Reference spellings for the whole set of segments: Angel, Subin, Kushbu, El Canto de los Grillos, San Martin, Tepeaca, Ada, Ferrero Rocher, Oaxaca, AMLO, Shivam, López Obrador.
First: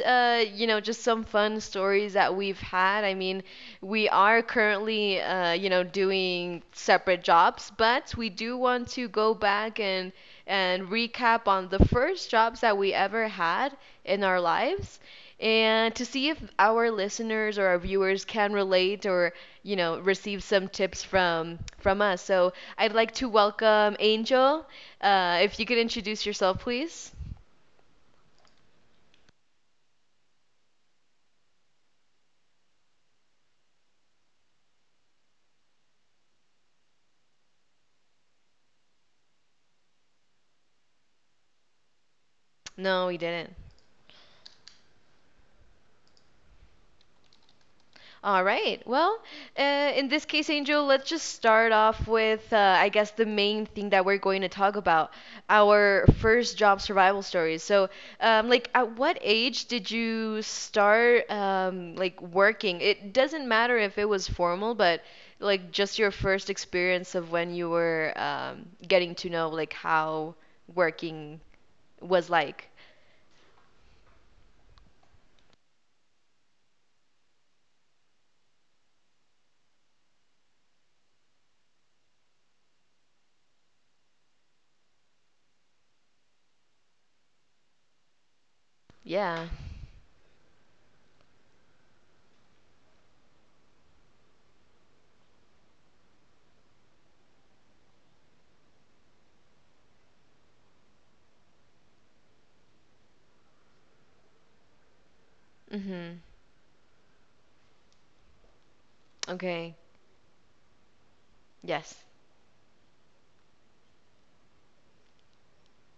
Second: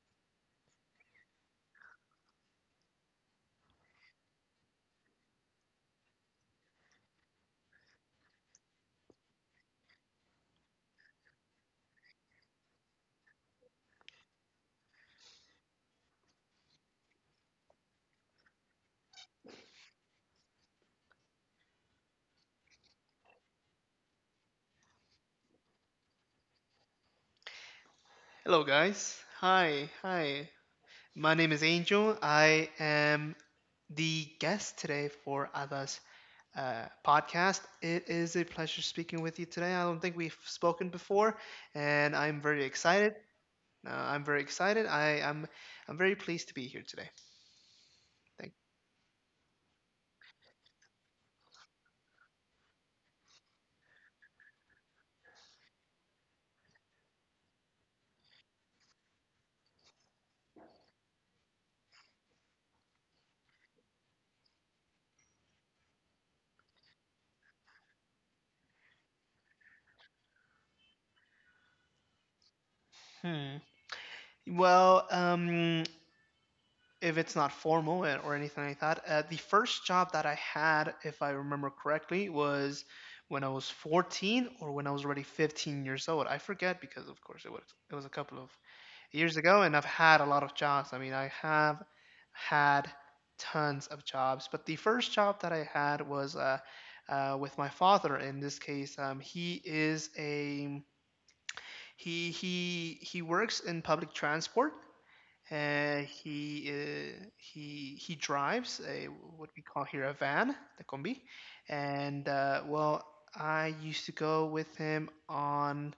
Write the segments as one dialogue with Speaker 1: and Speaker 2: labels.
Speaker 1: just some fun stories that we've had. I mean, we are currently doing separate jobs, but we do want to go back and recap on the first jobs that we ever had in our lives, and to see if our listeners or our viewers can relate or receive some tips from us. So I'd like to welcome Angel. If you could introduce yourself, please.
Speaker 2: Hello, guys. Hi, hi. My name is Angel. I am the guest today for Ada's podcast. It is a pleasure speaking with you today. I don't think we've spoken before, and I'm very
Speaker 1: No,
Speaker 2: excited.
Speaker 1: we didn't.
Speaker 2: I'm very excited. I am. I'm very pleased to be here today.
Speaker 1: All
Speaker 2: Thank.
Speaker 1: right. Well, in this case, Angel, let's just start off with, I guess, the main thing that we're going to talk about, our first job survival stories. So, like, at what age did you start, like, working? It doesn't matter if it was formal, but like, just your first experience of when you were, getting to know, like, how working was like.
Speaker 2: Hmm. Well, if it's not formal or anything like that. The first job that I had, if I remember correctly, was when I was 14, or when I was already 15 years old. I forget because, of course, it was a couple of years
Speaker 1: Yeah.
Speaker 2: ago, and I've had a lot of jobs. I mean, I have had tons of jobs, but the first job that I had was with my father. In this case, he is a he works in public transport. uh,
Speaker 1: Mm-hmm.
Speaker 2: he uh, he he drives a what we
Speaker 1: Okay.
Speaker 2: call here a van, the combi,
Speaker 1: Yes.
Speaker 2: and well, I used to go with him on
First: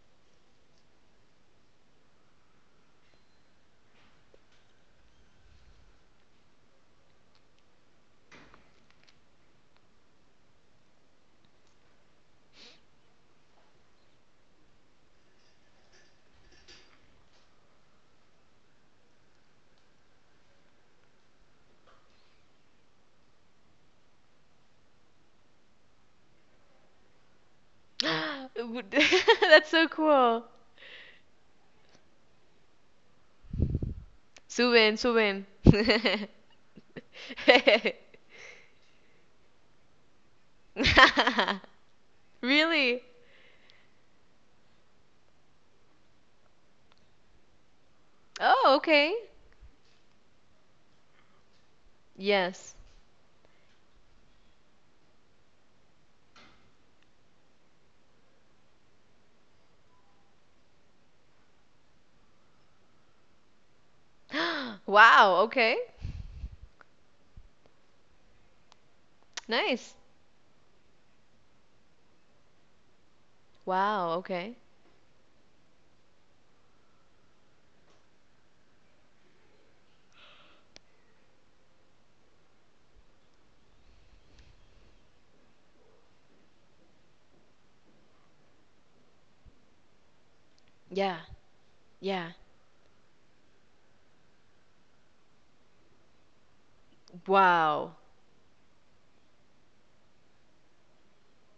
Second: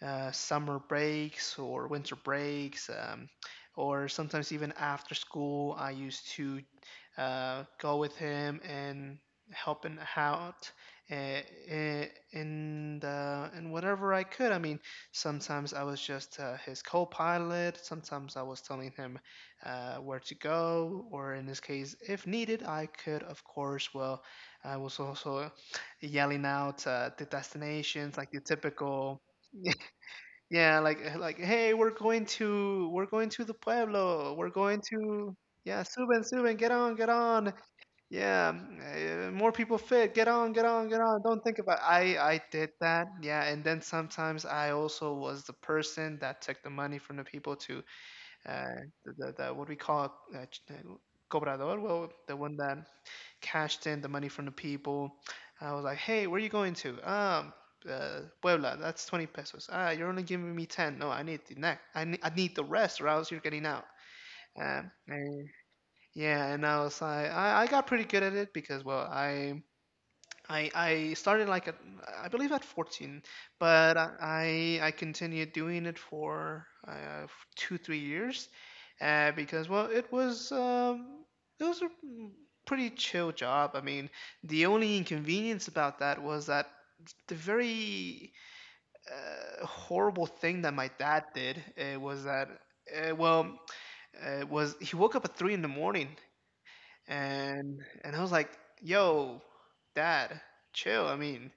Speaker 2: summer breaks or winter breaks, or sometimes even after school, I used to go with him and help him out, uh, in whatever I could. I mean, sometimes I was just his co-pilot. Sometimes I was telling him where to go, or in this case, if needed, I could, of course, well, I was also yelling out the destinations, like the
Speaker 1: Would-
Speaker 2: typical.
Speaker 1: That's so cool.
Speaker 2: Yeah, like like hey, we're going to the pueblo. We're going
Speaker 1: Subin,
Speaker 2: to,
Speaker 1: Subin.
Speaker 2: yeah, suben, suben, get on, get on. Yeah, more people fit. Get on, get on, get on. Don't think about. I did
Speaker 1: Really?
Speaker 2: that. Yeah, and then sometimes I also was the person that took the money from the people to
Speaker 1: Oh,
Speaker 2: uh the
Speaker 1: okay.
Speaker 2: the, the what we call cobrador. Well, the one
Speaker 1: Yes.
Speaker 2: that cashed in the money from the people. I was like, hey, where are you going to? Puebla. That's 20 pesos. Ah, you're only giving me 10. No, I need the neck. I need the rest, or else you're getting out. Um,
Speaker 1: Wow,
Speaker 2: and-
Speaker 1: okay.
Speaker 2: yeah, and I was like, I got pretty good at it because, well, I
Speaker 1: Nice.
Speaker 2: I I started like at, I believe, at 14, but
Speaker 1: Wow, okay.
Speaker 2: I continued doing it for 2 3 years, because well it was, it was a pretty chill job. I mean, the only inconvenience about that was that the very horrible thing that my
Speaker 1: Yeah,
Speaker 2: dad did, was
Speaker 1: yeah.
Speaker 2: that well was he woke up at 3 in the morning,
Speaker 1: Wow.
Speaker 2: and I was like, yo dad, chill. I mean,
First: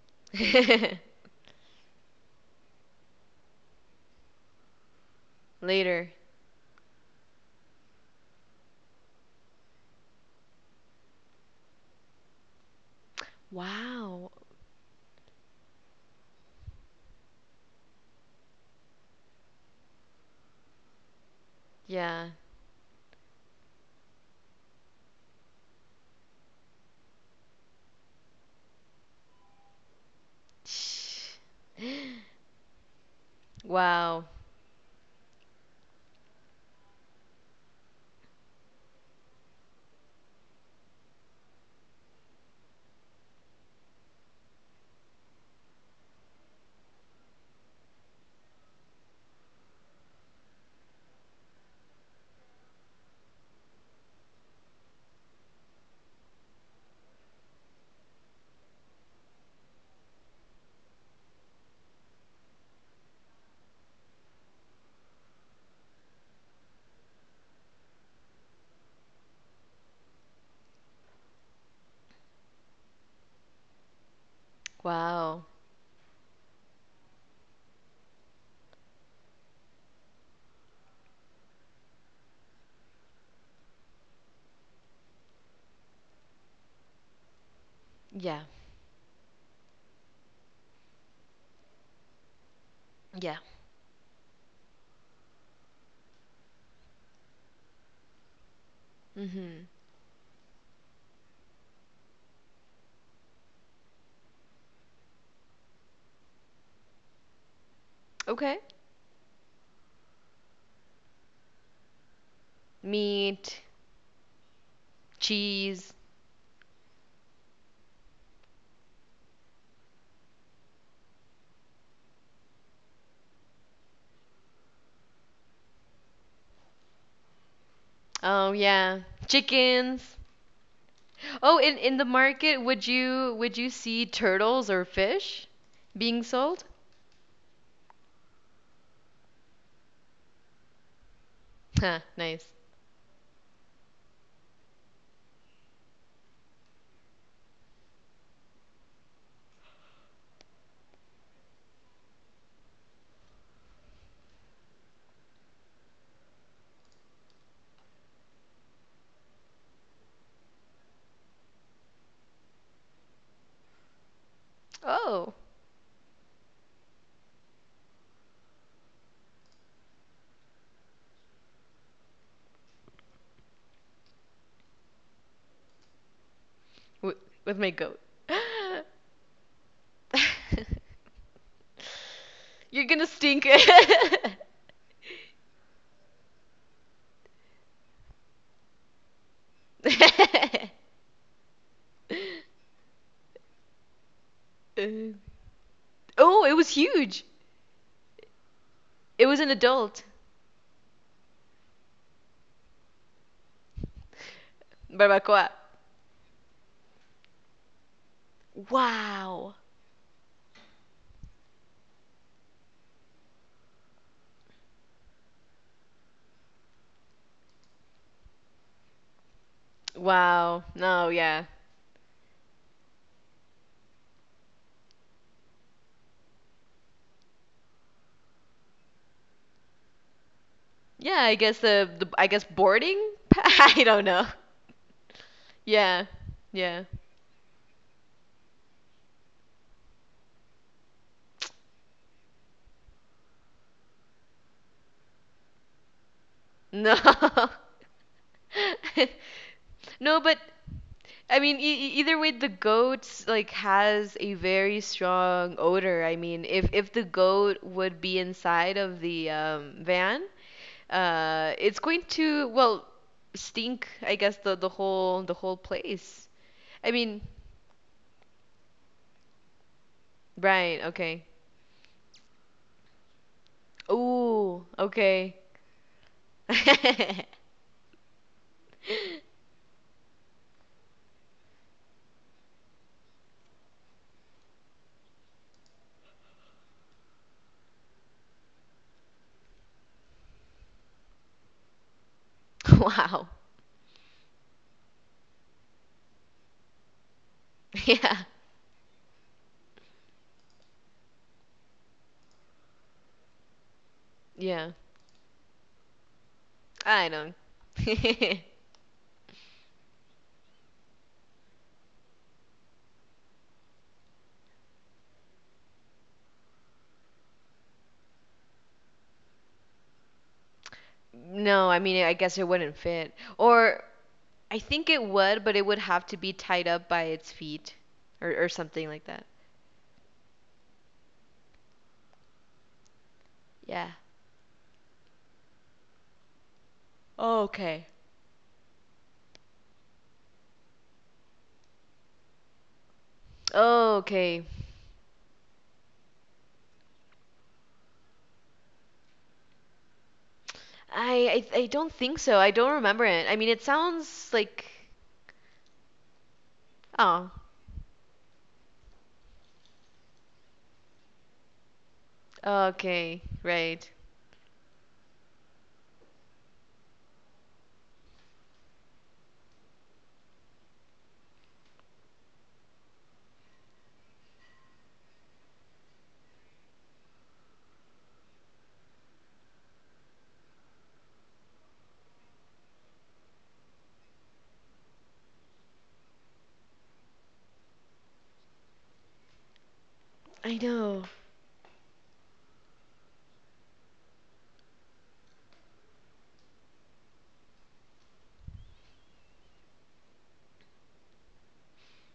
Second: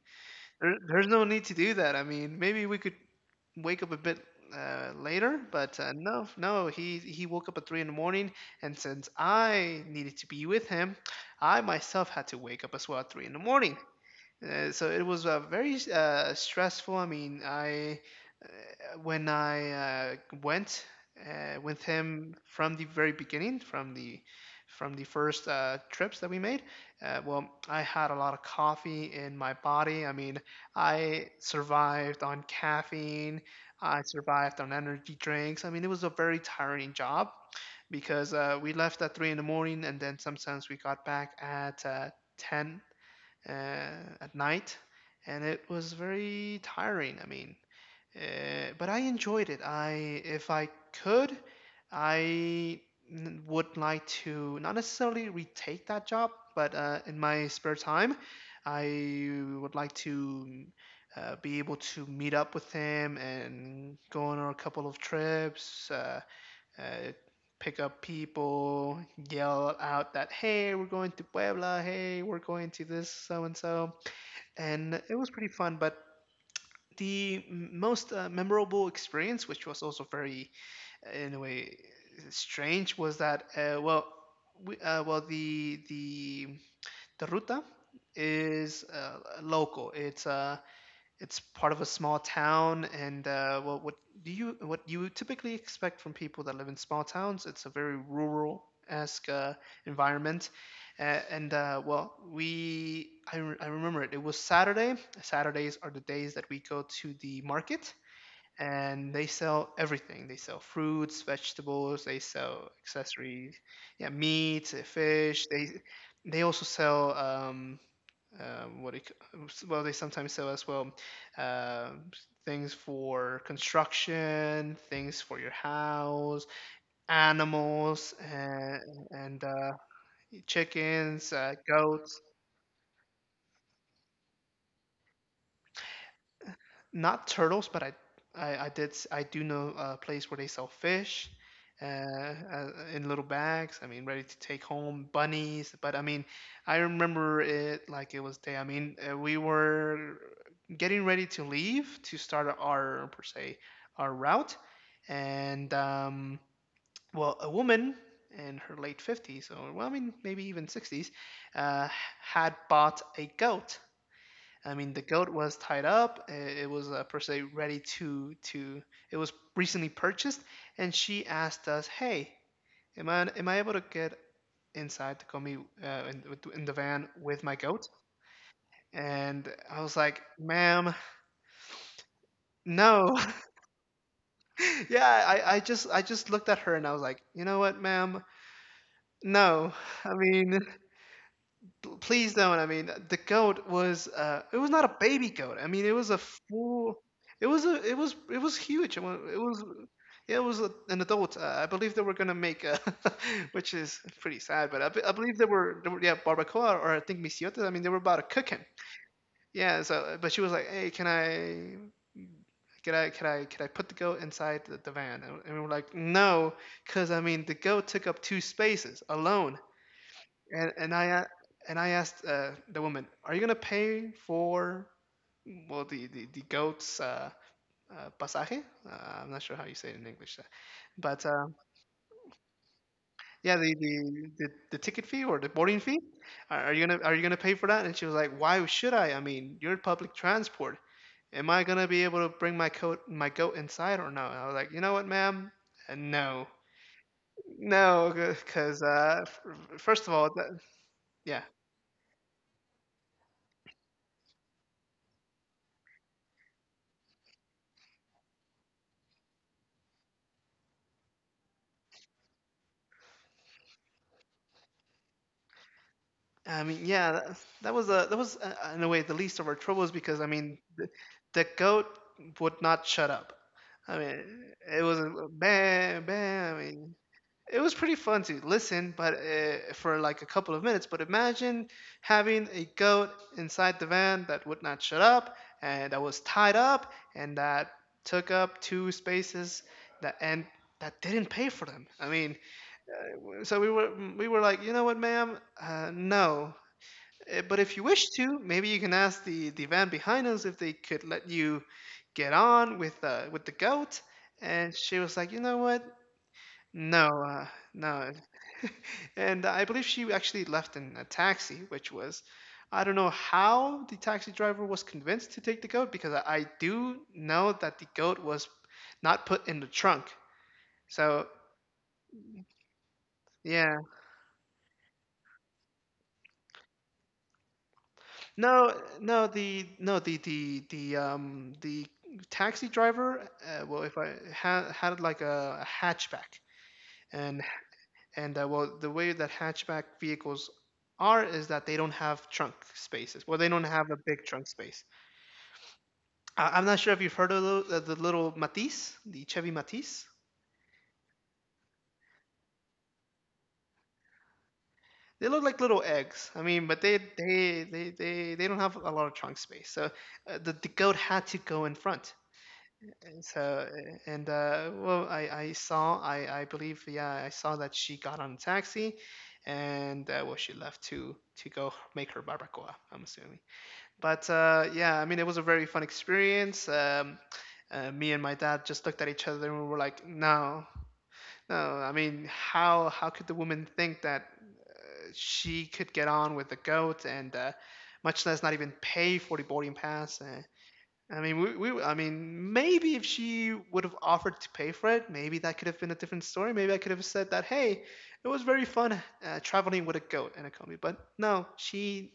Speaker 2: there's no need to do that. I mean, maybe we could wake up a bit later, but
Speaker 1: Later.
Speaker 2: no, no. He woke up at 3 in the morning, and since I needed to be with him, I myself had to wake up as well at 3 in the morning.
Speaker 1: Wow.
Speaker 2: So it was very stressful. I mean, I when I went with
Speaker 1: Yeah.
Speaker 2: him from the very beginning, from the first trips that we made, well, I had a lot of coffee in my body. I mean, I
Speaker 1: Sh-
Speaker 2: survived on caffeine. I
Speaker 1: Wow.
Speaker 2: survived on energy drinks. I mean, it was a very tiring job because we left at 3 in the morning, and then sometimes we got back at 10 at night, and it was very tiring. I mean, but I enjoyed it. If I could, I would like to not necessarily retake that job, but in my spare time, I would like to be able to meet up with him and go on a couple of trips. Uh, Pick up people, yell out that, hey, we're going to Puebla, hey, we're going to this so and so, and it was
Speaker 1: Wow.
Speaker 2: pretty fun. But the most memorable experience, which was also very, in a way, strange, was that well, we, well the ruta
Speaker 1: Yeah.
Speaker 2: is local. It's part of a small town, and
Speaker 1: Yeah.
Speaker 2: well, what you typically expect from people that live in small towns. It's a very rural esque
Speaker 1: Mm-hmm.
Speaker 2: environment, and well, I remember it, it was Saturday. Saturdays are the days that we go to the market,
Speaker 1: Okay.
Speaker 2: and they sell everything. They sell fruits, vegetables, they sell accessories,
Speaker 1: Meat,
Speaker 2: yeah, meat, fish. they
Speaker 1: cheese.
Speaker 2: they also sell, what it, well they sometimes sell as well, um things for construction, things for your house, animals,
Speaker 1: Oh, yeah.
Speaker 2: and
Speaker 1: Chickens.
Speaker 2: chickens,
Speaker 1: Oh, in the
Speaker 2: goats.
Speaker 1: market, would you see turtles or fish being sold?
Speaker 2: Not turtles, but I did, I do know a place where they sell fish, uh,
Speaker 1: Huh, nice.
Speaker 2: uh, in little bags. I mean, ready to take home, bunnies. But I mean, I remember it like it was day. I mean, we were getting ready to leave, to start our per se our route, and well, a woman in her late 50s, or well, I mean, maybe even 60s, uh, had bought a goat. I mean, the goat
Speaker 1: Oh,
Speaker 2: was tied up. It was, per se, ready to to. It was recently purchased, and she asked us, "Hey, am I able to get inside to come in, in the van
Speaker 1: w
Speaker 2: with my
Speaker 1: with my
Speaker 2: goat?"
Speaker 1: goat.
Speaker 2: And I was like, "Ma'am,
Speaker 1: You're gonna
Speaker 2: no."
Speaker 1: stink.
Speaker 2: Yeah, I just looked at her and I was like, "You know what, ma'am? No. I mean, please don't." I mean, the goat was, it was not a
Speaker 1: Uh,
Speaker 2: baby goat. I mean, it was a
Speaker 1: Oh, it was
Speaker 2: full.
Speaker 1: huge.
Speaker 2: It was a it was huge.
Speaker 1: It was an adult.
Speaker 2: Yeah, it was a, an adult. I believe they were gonna make a, which is pretty sad. But I believe
Speaker 1: Barbacoa.
Speaker 2: they were, yeah, barbacoa, or I think misiotes. I mean, they were about to cook him.
Speaker 1: Wow.
Speaker 2: Yeah. So, but she was like, hey, can I? Can I put the goat inside the van? And we were like, no, because I mean the goat took up two spaces alone,
Speaker 1: Wow.
Speaker 2: and
Speaker 1: No, yeah.
Speaker 2: I asked the woman, "Are you gonna pay for well the goat's pasaje? I'm not sure how you say it in English,
Speaker 1: Yeah,
Speaker 2: but
Speaker 1: I guess the, I guess boarding?
Speaker 2: yeah,
Speaker 1: I don't know.
Speaker 2: the ticket fee, or the boarding fee.
Speaker 1: Yeah.
Speaker 2: Are
Speaker 1: Yeah.
Speaker 2: you gonna pay for that?" And she was like, "Why should I? I mean, you're public transport. Am I gonna be able to bring my goat inside or no?" And I was like, "You know what, ma'am? No."
Speaker 1: No.
Speaker 2: No, because first of
Speaker 1: No,
Speaker 2: all,
Speaker 1: but
Speaker 2: that,
Speaker 1: I
Speaker 2: yeah,
Speaker 1: mean, either way, the goat like has a very strong odor. I mean, if the goat would be inside of the van, it's going to, well, stink, I guess, the whole place.
Speaker 2: I mean,
Speaker 1: I
Speaker 2: yeah,
Speaker 1: mean,
Speaker 2: that, that was a that was in a way the least of our troubles, because I mean,
Speaker 1: right, okay.
Speaker 2: the goat would not shut up. I mean,
Speaker 1: Ooh,
Speaker 2: it was a-
Speaker 1: okay.
Speaker 2: bam, bam. I mean, it was pretty fun to listen, but for like a couple of minutes. But imagine having a goat inside the van that would not shut up, and that was tied up, and that took up two spaces, that and that didn't pay for them. I mean,
Speaker 1: Wow.
Speaker 2: so we were, we were like, you know what, ma'am? No, but if you wish
Speaker 1: Yeah.
Speaker 2: to, maybe you can ask the van behind us if they could let you get on with the goat.
Speaker 1: Yeah.
Speaker 2: And she was like, you know what? No,
Speaker 1: I know.
Speaker 2: no. And I believe she actually left in a taxi, which was, I don't know how the taxi driver was convinced to take the goat, because I do know that the goat was not put in the trunk. So
Speaker 1: No, I mean, I guess it wouldn't fit.
Speaker 2: yeah,
Speaker 1: Or I think it would, but it would have to be tied up by its feet, or
Speaker 2: no,
Speaker 1: something like
Speaker 2: no,
Speaker 1: that.
Speaker 2: the taxi driver. Well,
Speaker 1: Yeah.
Speaker 2: if I had had like a hatchback, and
Speaker 1: Oh, okay.
Speaker 2: and well, the way that hatchback vehicles are is that they don't have trunk spaces. Well, they don't have
Speaker 1: Oh,
Speaker 2: a big
Speaker 1: okay.
Speaker 2: trunk space. I'm not sure if you've heard of those, the little Matisse, the Chevy Matisse.
Speaker 1: I don't think so. I don't remember it. I mean, it sounds like
Speaker 2: They look like little eggs. I mean, but
Speaker 1: oh,
Speaker 2: they don't have a lot of trunk space. So the goat had to go in front.
Speaker 1: okay,
Speaker 2: And so,
Speaker 1: right.
Speaker 2: and well, I believe, yeah, I saw that she got on a taxi, and well, she left to go make her barbacoa, I'm assuming. But yeah, I mean, it was a very fun experience. Me and my dad just looked at each other and we were like, no, no. I mean, how could the woman think that she could get on with the goat and much less not even pay for the boarding pass?
Speaker 1: I know.
Speaker 2: I mean, I mean, maybe if she would have offered to pay for it, maybe that could have been a different story. Maybe I could have said that, hey, it was very fun traveling with a goat and a combi. But no, she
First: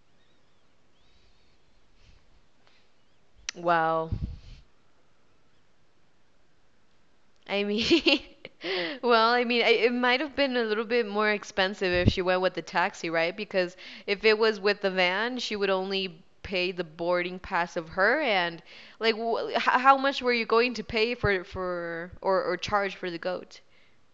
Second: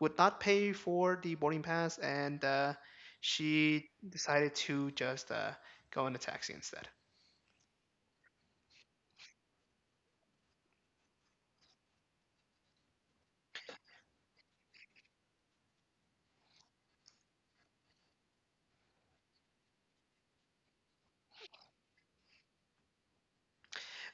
Speaker 2: would not pay for the boarding pass, and she
Speaker 1: Wow.
Speaker 2: decided to just go in a taxi instead.
Speaker 1: I mean, well, I mean, it might have been a little bit more expensive if she went with the taxi, right? Because if it was with the van, she would only pay the boarding pass of her, and like how much were you going to pay for or charge for the goat?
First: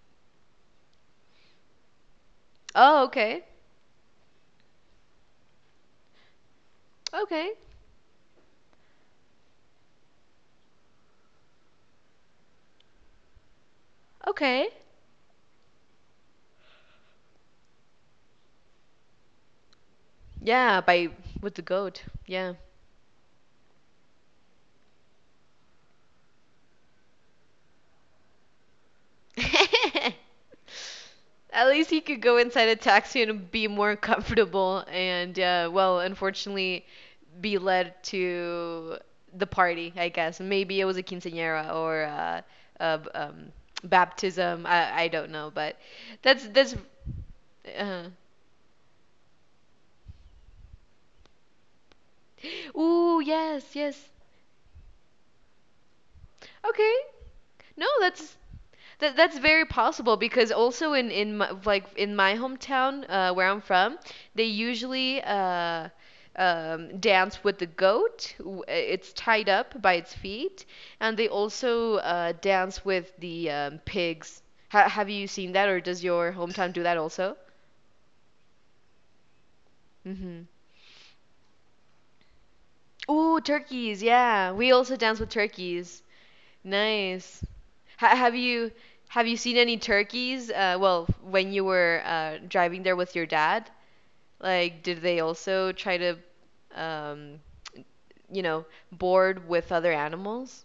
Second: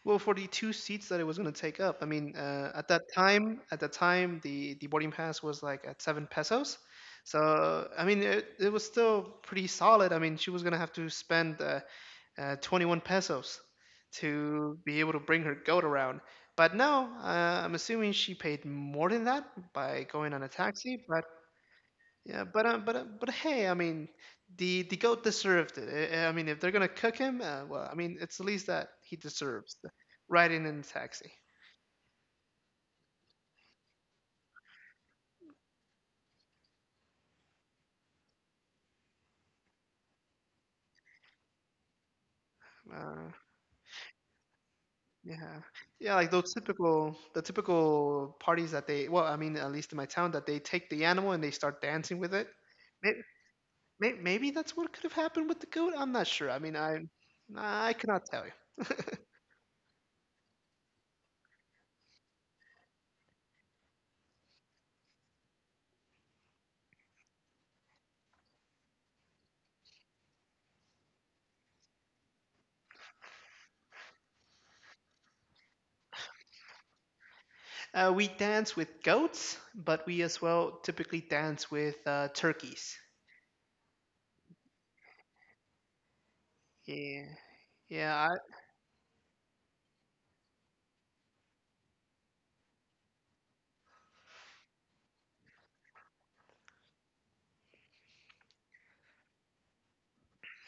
Speaker 2: Well, for the two seats that it was going to take up, I mean, at that
Speaker 1: Oh, okay.
Speaker 2: time, at that time, the boarding pass was like at 7 pesos,
Speaker 1: Okay.
Speaker 2: so I mean, it was still pretty solid. I mean, she was going to have to spend 21 pesos
Speaker 1: Okay.
Speaker 2: to be able to bring her goat around. But no, I'm assuming she paid more than that by going on a
Speaker 1: Yeah,
Speaker 2: taxi.
Speaker 1: by
Speaker 2: But.
Speaker 1: with the goat.
Speaker 2: Yeah,
Speaker 1: Yeah.
Speaker 2: but but hey, I mean, the goat deserved it. I mean, if they're gonna cook him, well, I mean, it's the least that he deserves. The Riding in a taxi.
Speaker 1: At least he could go inside a taxi and be more comfortable and, well, unfortunately, be led to the party, I guess. Maybe it was a quinceañera or a, a
Speaker 2: Uh,
Speaker 1: um, baptism. I don't know,
Speaker 2: yeah,
Speaker 1: but
Speaker 2: yeah, like
Speaker 1: that's
Speaker 2: those
Speaker 1: that's.
Speaker 2: typical the
Speaker 1: Uh,
Speaker 2: typical parties that they. Well, I mean, at least in my town, that they take the animal and they start dancing with it.
Speaker 1: Ooh, yes, yes.
Speaker 2: Maybe that's what could have happened with the goat. I'm not sure. I mean,
Speaker 1: Okay.
Speaker 2: I
Speaker 1: No,
Speaker 2: I cannot tell you.
Speaker 1: That's very possible, because also in my, like in my hometown where I'm from, they usually dance with the goat. It's tied up by its feet, and they also dance with the pigs. Ha have you seen that, or does your hometown do that also?
Speaker 2: We dance with goats, but we as
Speaker 1: Mm-hmm.
Speaker 2: well typically dance with turkeys.
Speaker 1: Ooh, turkeys! Yeah, we also dance with turkeys.
Speaker 2: Yeah.
Speaker 1: Nice. Ha
Speaker 2: Yeah,
Speaker 1: have you seen any turkeys? Well, when you were driving there with your dad, like, did they also try to, um, you know, board with other animals?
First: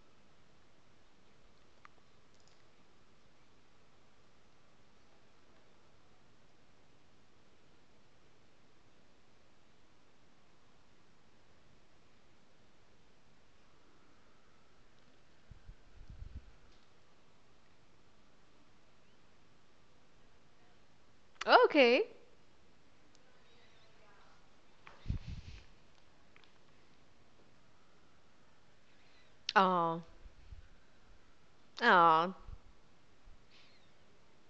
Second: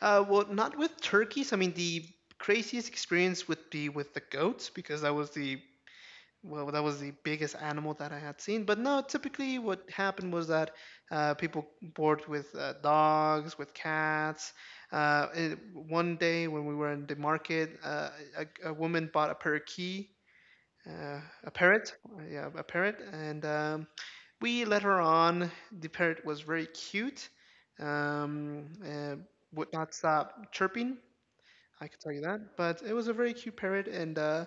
Speaker 2: Well, not with turkeys. I mean, the craziest experience would be with the goats because that was the well, that was the biggest animal that I had seen. But no, typically what happened was that people board with dogs, with cats. One day when we were in the market, a woman bought a parakeet, a parrot,
Speaker 1: Okay.
Speaker 2: yeah, a parrot, and we later on, the parrot was very cute, um, uh, would not
Speaker 1: Oh.
Speaker 2: stop chirping. I can tell you
Speaker 1: Oh.
Speaker 2: that, but it was a very cute parrot,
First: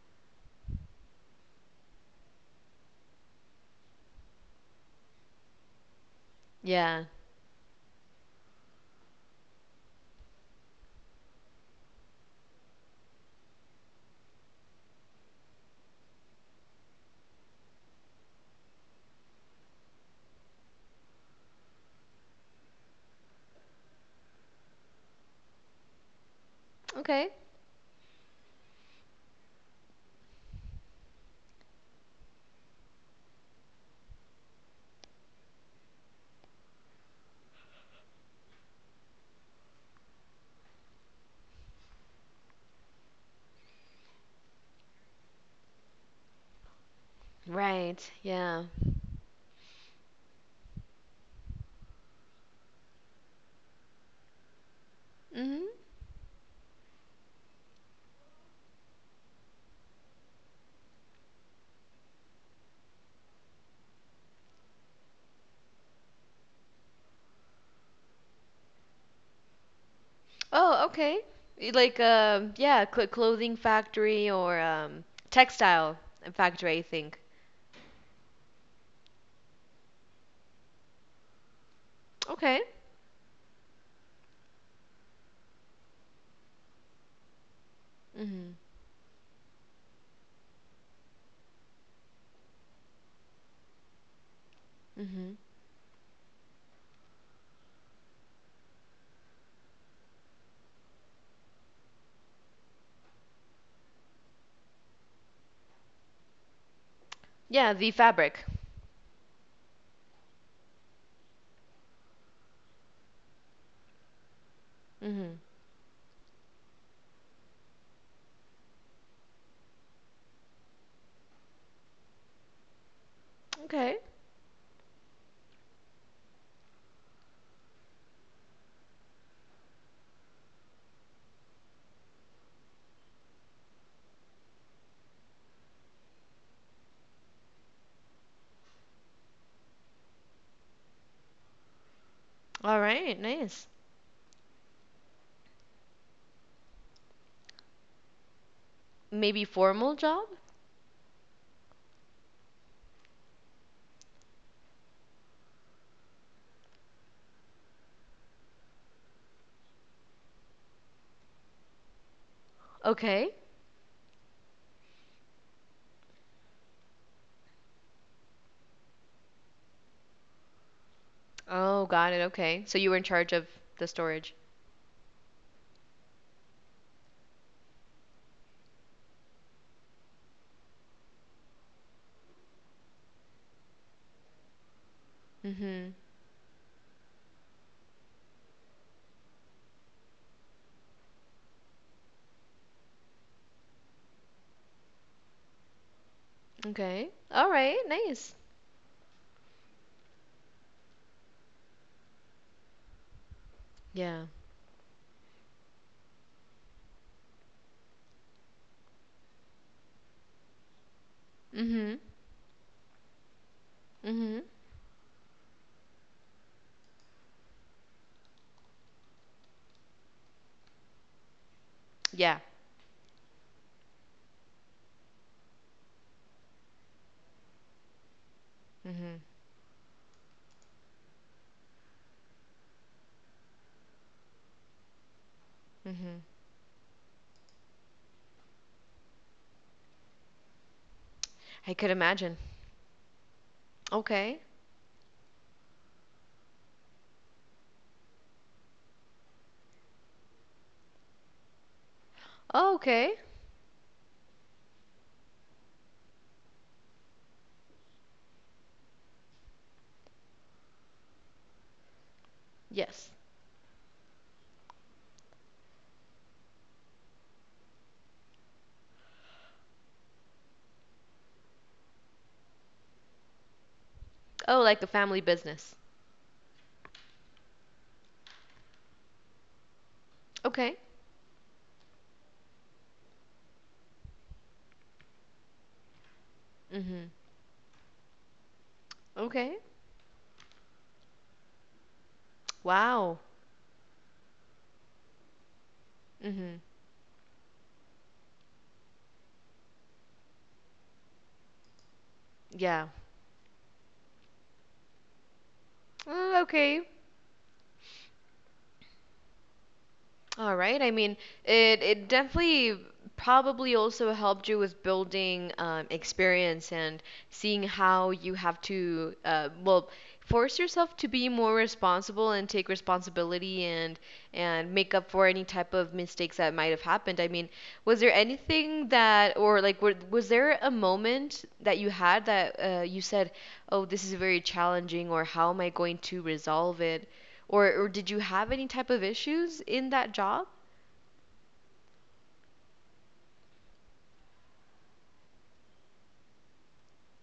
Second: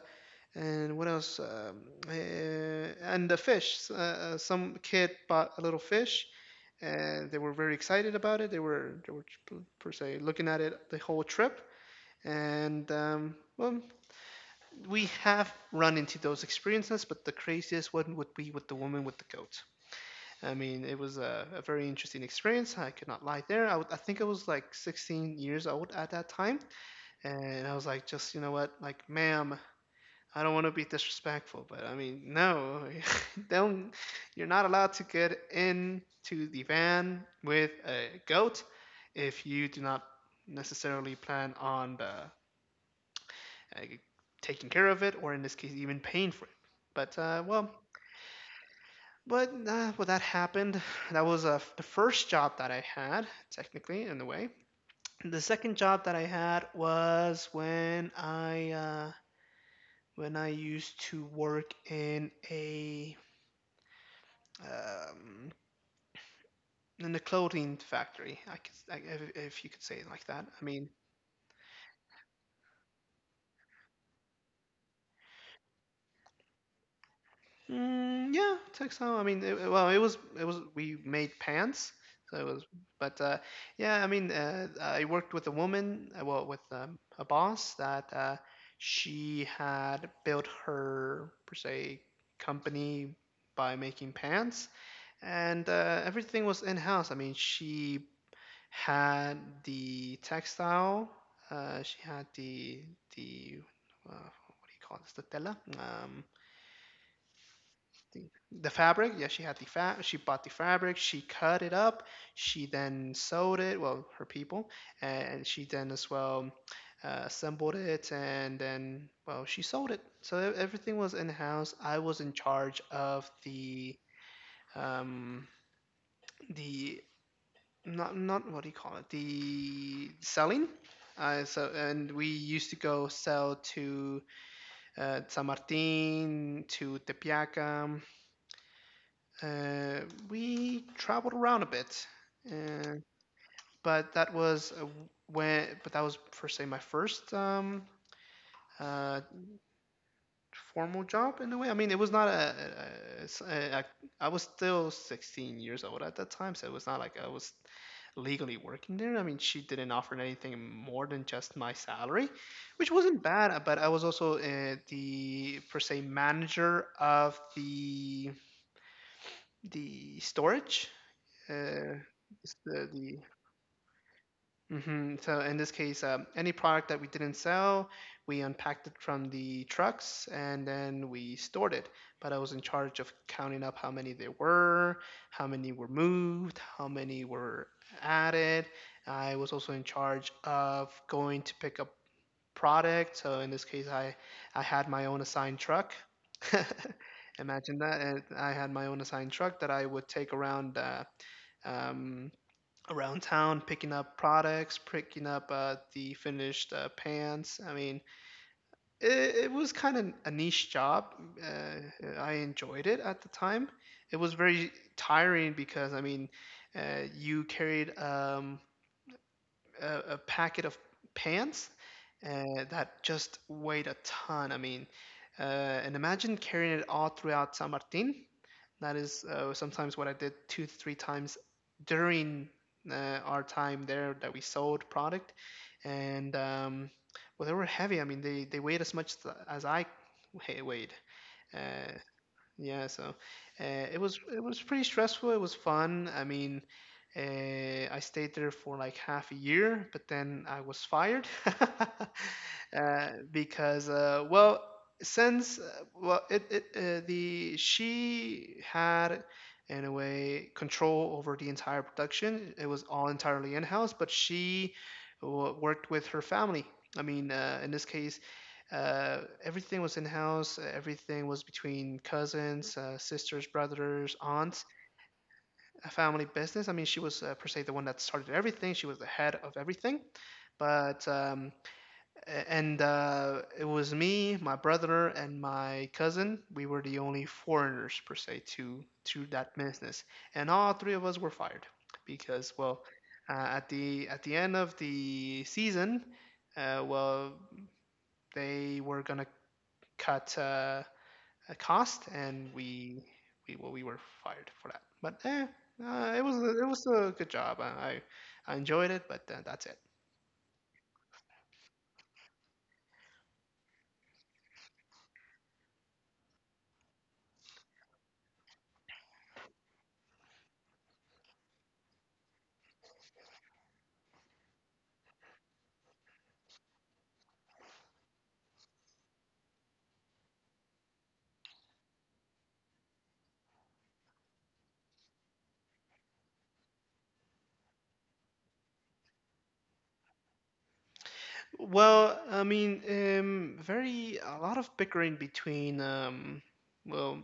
Speaker 2: and what else? Uh, and the fish. Some kid bought a little fish,
Speaker 1: Yeah.
Speaker 2: and they were very excited about it. They were per se looking at it the whole trip, and well, we have run into those experiences, but the craziest one would be with the woman with the goat. I mean, it was a very interesting experience. I could not lie there. I think I was like 16 years old at that time.
Speaker 1: Okay.
Speaker 2: And I was like, just, you know what, like, ma'am, I don't want to be disrespectful, but I mean, no, don't, you're not allowed to get into the van with a goat if you do not necessarily plan on the uh, taking care of it, or in this case, even paying for it. But well,
Speaker 1: Right. Yeah.
Speaker 2: but Well, that happened. That was the first job that I had, technically, in a way. The
Speaker 1: Mhm.
Speaker 2: second job that I had was when I used to work um, in a clothing factory. If you could say it like that. I
Speaker 1: Oh,
Speaker 2: mean,
Speaker 1: okay. Like, yeah, clothing factory or textile factory, I think.
Speaker 2: mm, yeah, textile. I mean, it was we made pants, so it
Speaker 1: Okay.
Speaker 2: was. But yeah, I mean, I worked with a woman, well, with a boss that
Speaker 1: Mhm.
Speaker 2: she had built her per se company by making pants,
Speaker 1: Mhm.
Speaker 2: and everything was in house. I mean, she had the textile, she had the what do you call this, the tela.
Speaker 1: Yeah, the
Speaker 2: Think
Speaker 1: fabric.
Speaker 2: the fabric yeah, she had the fab. She bought the fabric, she cut it up, she then sewed it, well her people,
Speaker 1: Mhm.
Speaker 2: and she then as well assembled it, and then well she sold it. So everything was in house. I was in charge of the
Speaker 1: Okay.
Speaker 2: um the not what do you call it, the selling. And we used to go sell to San Martin, to Tepeaca. Uh, we traveled around a bit,
Speaker 1: All
Speaker 2: uh,
Speaker 1: right. Nice.
Speaker 2: but that was when. But that was per se my first uh,
Speaker 1: Maybe formal job?
Speaker 2: formal job, in a way. I mean, it was not a- s- a- I I was still 16 years old at that time, so it was not like I was legally working there. I mean, she didn't offer anything more than just my salary, which wasn't
Speaker 1: Okay.
Speaker 2: bad. But I was also the per se manager of the storage.
Speaker 1: Oh,
Speaker 2: Uh,
Speaker 1: got it.
Speaker 2: it's
Speaker 1: Okay. So you were in
Speaker 2: the
Speaker 1: charge of the storage.
Speaker 2: hmm So in this case, any product that we didn't sell, we unpacked it from the trucks and then we stored it. But I was in charge of counting up how many there were, how many were
Speaker 1: Mm-hmm.
Speaker 2: moved, how many were added. I was also in charge of going to pick up product. So in this case, I had my own assigned truck.
Speaker 1: Okay. All
Speaker 2: Imagine
Speaker 1: right.
Speaker 2: that, and
Speaker 1: Nice.
Speaker 2: I had my own assigned truck that I would take around. Um, Around town picking up
Speaker 1: Yeah.
Speaker 2: products, picking up the finished pants. I mean, it was kind of a niche job.
Speaker 1: Mm-hmm.
Speaker 2: I enjoyed it at the time. It was
Speaker 1: Mm-hmm.
Speaker 2: very tiring because, I mean, you carried a packet of pants
Speaker 1: Yeah.
Speaker 2: that just weighed a ton. I mean, and imagine carrying it all throughout San Martin. That
Speaker 1: Mm-hmm.
Speaker 2: is sometimes what I did two, three times during our time there that we sold product.
Speaker 1: Mm-hmm.
Speaker 2: And well, they were heavy. I mean, they weighed as much as I weighed.
Speaker 1: I could
Speaker 2: Uh,
Speaker 1: imagine.
Speaker 2: yeah, so uh, it was
Speaker 1: Okay.
Speaker 2: pretty stressful. It was fun. I mean, I stayed there for like half a year, but then I was fired
Speaker 1: Oh, okay.
Speaker 2: because well, since well, it the she had in a way control over the entire production. It was all
Speaker 1: Yes.
Speaker 2: entirely in house, but she worked with her family. I mean, in this case, everything was in house. Everything was between cousins, sisters, brothers,
Speaker 1: Oh,
Speaker 2: aunts.
Speaker 1: like a family business.
Speaker 2: A family business. I mean, she was per se the one that started everything. She was the head of everything.
Speaker 1: Okay.
Speaker 2: But and It was me, my brother, and my cousin. We were the
Speaker 1: Mm-hmm.
Speaker 2: only foreigners per se to that
Speaker 1: Okay.
Speaker 2: business, and all three of us were fired because well,
Speaker 1: Wow.
Speaker 2: at the end of the season,
Speaker 1: Mm-hmm.
Speaker 2: uh, well, they were gonna cut. A cost, and
Speaker 1: Yeah.
Speaker 2: we well, we were fired for that. But it was it
Speaker 1: Okay.
Speaker 2: was a good job. I enjoyed it, but that's it.
Speaker 1: All right. I mean, it definitely probably also helped you with building experience and seeing how you have to well, force yourself to be more responsible and take responsibility and make up for any type of mistakes that might have happened. I mean, was there anything that, or like were, was there a moment that you had that you said, "Oh, this is very challenging," or "How am I going to resolve it?" Or did you have any type of issues in that job?
Speaker 2: Well, I mean, very a lot of bickering between well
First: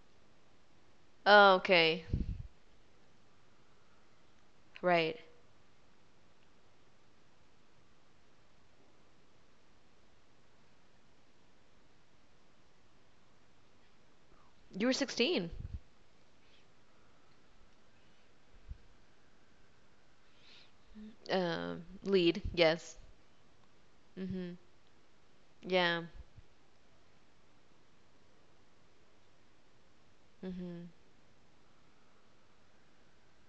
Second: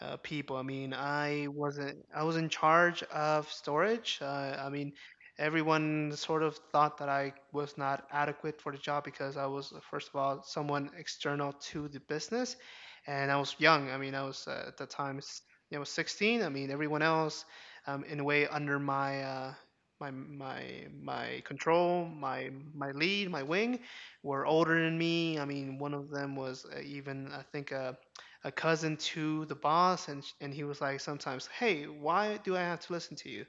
Speaker 2: people. I mean, I
Speaker 1: Oh,
Speaker 2: wasn't
Speaker 1: okay.
Speaker 2: I was in charge of storage. I mean,
Speaker 1: Right.
Speaker 2: everyone sort of thought that I was not adequate for the job because I was first of all someone external to the business, and I was young. I mean, I was at the
Speaker 1: You were
Speaker 2: time
Speaker 1: 16.
Speaker 2: you know, 16. I mean, everyone else in a way under my my my my control,
Speaker 1: Lead.
Speaker 2: my
Speaker 1: Yes.
Speaker 2: lead, my wing were
Speaker 1: Mhm.
Speaker 2: older than me. I mean, one
Speaker 1: Yeah.
Speaker 2: of them was even I think a cousin to the boss, and and he was
Speaker 1: Mhm.
Speaker 2: like, sometimes, hey, why do I have to listen to you?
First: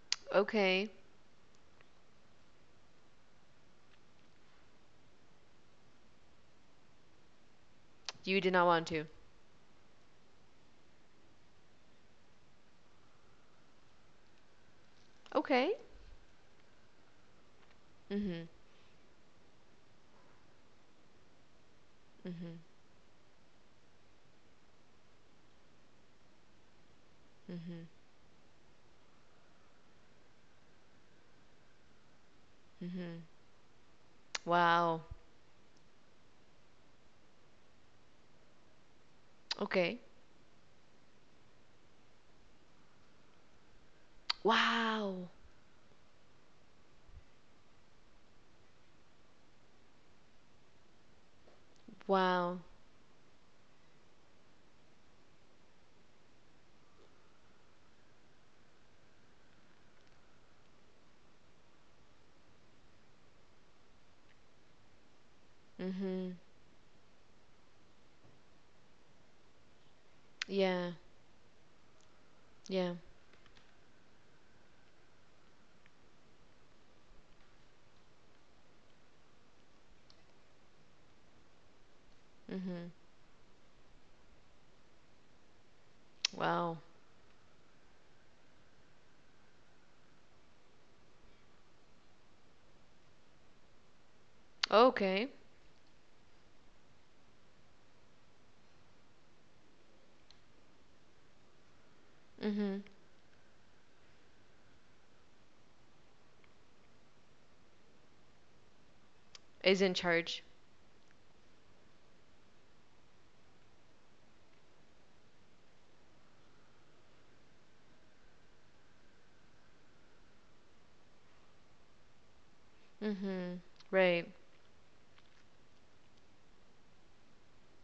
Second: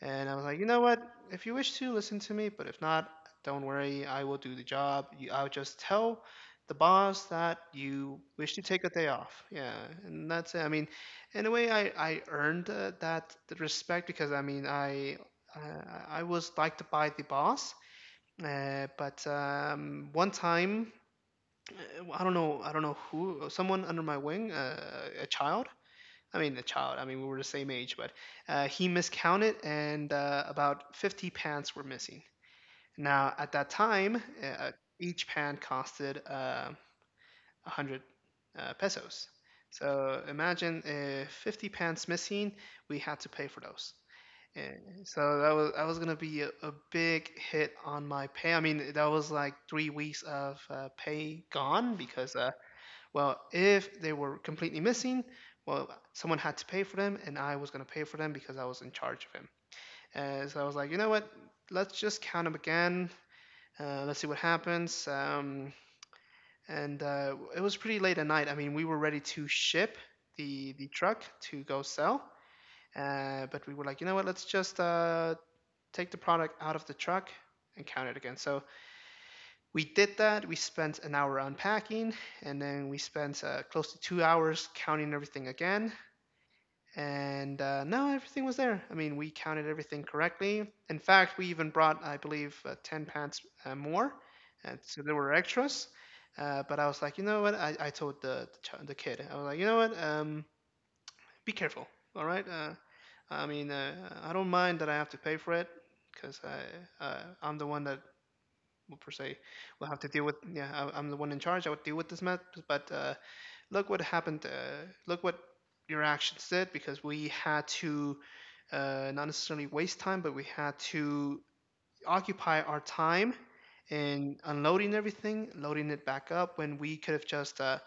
Speaker 2: And I was like, you know
Speaker 1: Okay.
Speaker 2: what, if you wish to listen to me, but if not, don't worry, I will do the job. I'll just tell the boss that you
Speaker 1: You did
Speaker 2: wish to
Speaker 1: not
Speaker 2: take
Speaker 1: want
Speaker 2: a
Speaker 1: to.
Speaker 2: day off, yeah, and that's it. I mean, in a way, I earned that respect because I mean
Speaker 1: Okay.
Speaker 2: I was liked by the boss,
Speaker 1: Mhm.
Speaker 2: but one time, I don't know,
Speaker 1: Mhm.
Speaker 2: who, someone under my wing, a child. I mean, a child. I mean, we were the same
Speaker 1: Mhm.
Speaker 2: age, but he miscounted, and about 50 pants were missing.
Speaker 1: Mhm.
Speaker 2: Now, at that time, uh,
Speaker 1: Wow.
Speaker 2: each pant costed 100 pesos.
Speaker 1: Okay.
Speaker 2: So imagine 50 pants missing, we had to pay for those. And
Speaker 1: Wow.
Speaker 2: so that was gonna be a big hit on my pay. I mean, that was like three weeks of pay gone, because
Speaker 1: Wow.
Speaker 2: well, if they were completely missing, well, someone had to pay for them, and I was going to pay for them because I was in charge of him. And so I was like, you know what? Let's just count them again. Let's see what happens.
Speaker 1: Mhm.
Speaker 2: And it was pretty late at night. I mean, we were ready to ship the
Speaker 1: Yeah.
Speaker 2: truck to go sell,
Speaker 1: Yeah.
Speaker 2: but we were like, you know what? Let's just take the product out of the truck and count it again. So we did that. We spent an hour unpacking, and then
Speaker 1: Mhm.
Speaker 2: we spent close to 2 hours counting everything again.
Speaker 1: Wow.
Speaker 2: And no, everything was there. I mean, we counted everything correctly. In fact, we even brought, I believe, ten pants more, and so there
Speaker 1: Okay.
Speaker 2: were extras. But I was like, you know what? I told the kid. I was like, you know what? Be careful, all right?
Speaker 1: Mhm.
Speaker 2: I mean, uh, I don't mind that I have to pay for it because I'm the one that will, per se,
Speaker 1: Is
Speaker 2: will
Speaker 1: in
Speaker 2: have to deal with.
Speaker 1: charge.
Speaker 2: Yeah, I'm the one in charge. I would deal with this mess. But Look what happened. Look what your actions did, because we had to, not necessarily waste time, but we had to occupy our time
Speaker 1: Mhm. Right.
Speaker 2: in unloading everything, loading it back up, when we could have just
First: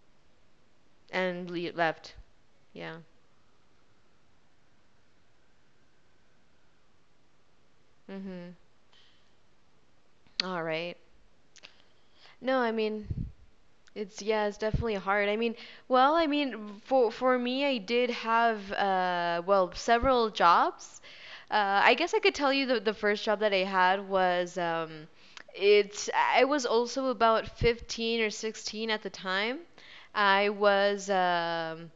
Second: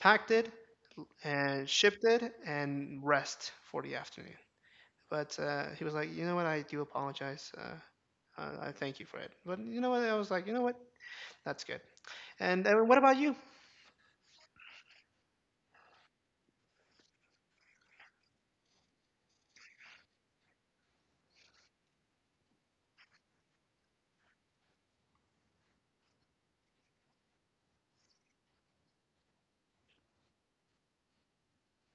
Speaker 2: packed it
Speaker 1: And
Speaker 2: and
Speaker 1: le
Speaker 2: shipped
Speaker 1: left.
Speaker 2: it
Speaker 1: Yeah.
Speaker 2: and rest for the afternoon. But He was like, you know what? I do apologize.
Speaker 1: Mhm.
Speaker 2: I thank you for it. But you know what? I was like, you know
Speaker 1: All
Speaker 2: what?
Speaker 1: right.
Speaker 2: That's good.
Speaker 1: No,
Speaker 2: And
Speaker 1: I
Speaker 2: What
Speaker 1: mean,
Speaker 2: about you?
Speaker 1: it's yeah, it's definitely hard. I mean, well, I mean, for me, I did have well, several jobs. I guess I could tell you the first job that I had was it's I was also about 15 or 16 at the time. I was um,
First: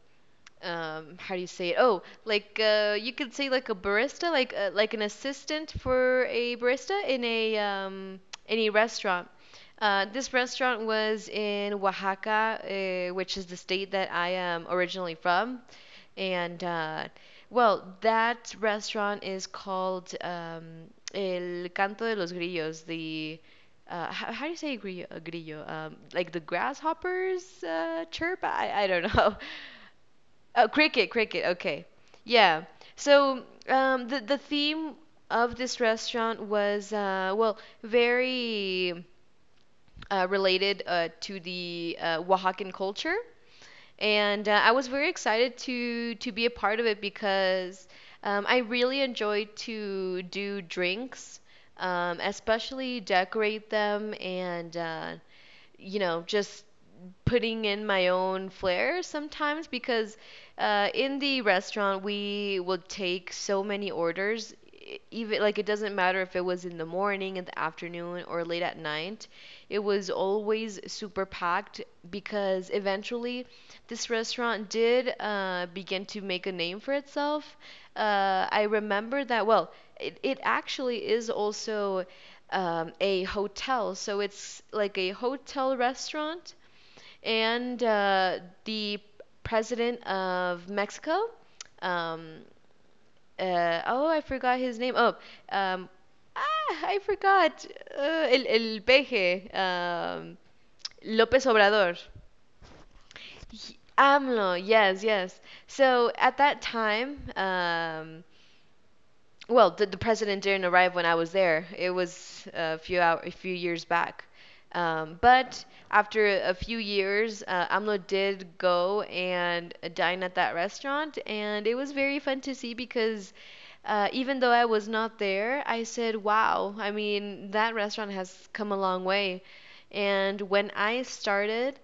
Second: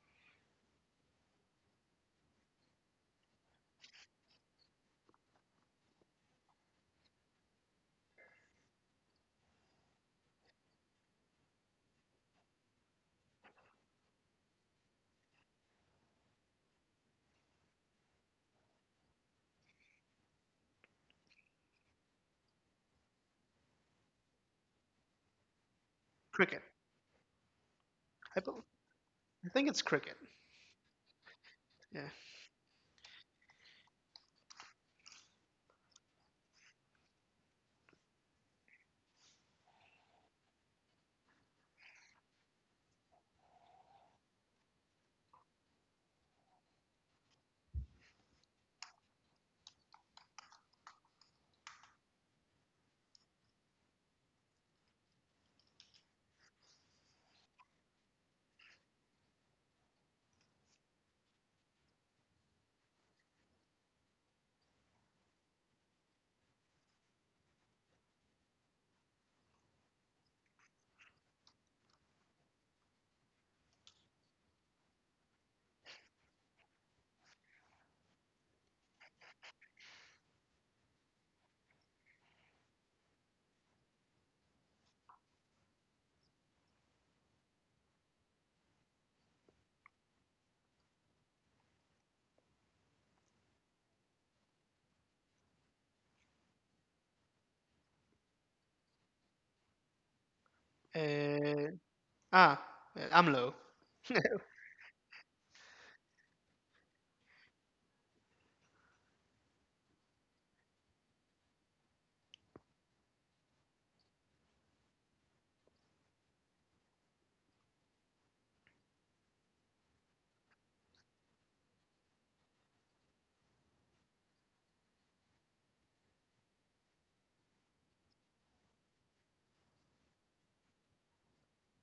Speaker 1: um how do you say it? Oh, like you could say like a barista, like an assistant for a barista in a restaurant. This restaurant was in Oaxaca, which is the state that I am originally from. And well, that restaurant is called El Canto de los Grillos, the how, do you say grillo? Like the
Speaker 2: Cricket.
Speaker 1: grasshoppers chirp?
Speaker 2: I, bel
Speaker 1: I don't know.
Speaker 2: I think it's cricket.
Speaker 1: Oh, cricket, cricket. Okay.
Speaker 2: Yeah.
Speaker 1: Yeah. So, the theme of this restaurant was well, very related to the Oaxacan culture, and I was very excited to be a part of it, because I really enjoyed to do drinks, especially decorate them, and just putting in my own flair sometimes, because in the restaurant we would take so many orders, even like it doesn't matter if it was in the morning, in the afternoon, or late at night, it was always super packed, because eventually this restaurant did begin to make a name for itself. I remember that. Well, it actually is also a hotel. So it's like a hotel restaurant. And the president of Mexico, um, oh, I forgot his name. Oh, um, ah, I forgot. Uh, el, peje, López
Speaker 2: And
Speaker 1: Obrador.
Speaker 2: ah, AMLO.
Speaker 1: AMLO, yes, yes. So at that time, well, the president didn't arrive when I was there. It was a few years back. But after a few years, AMLO did go and dine at that restaurant, and it was very fun to see, because even though I was not there, I said, wow, I mean, that restaurant has come a long way. And when I started,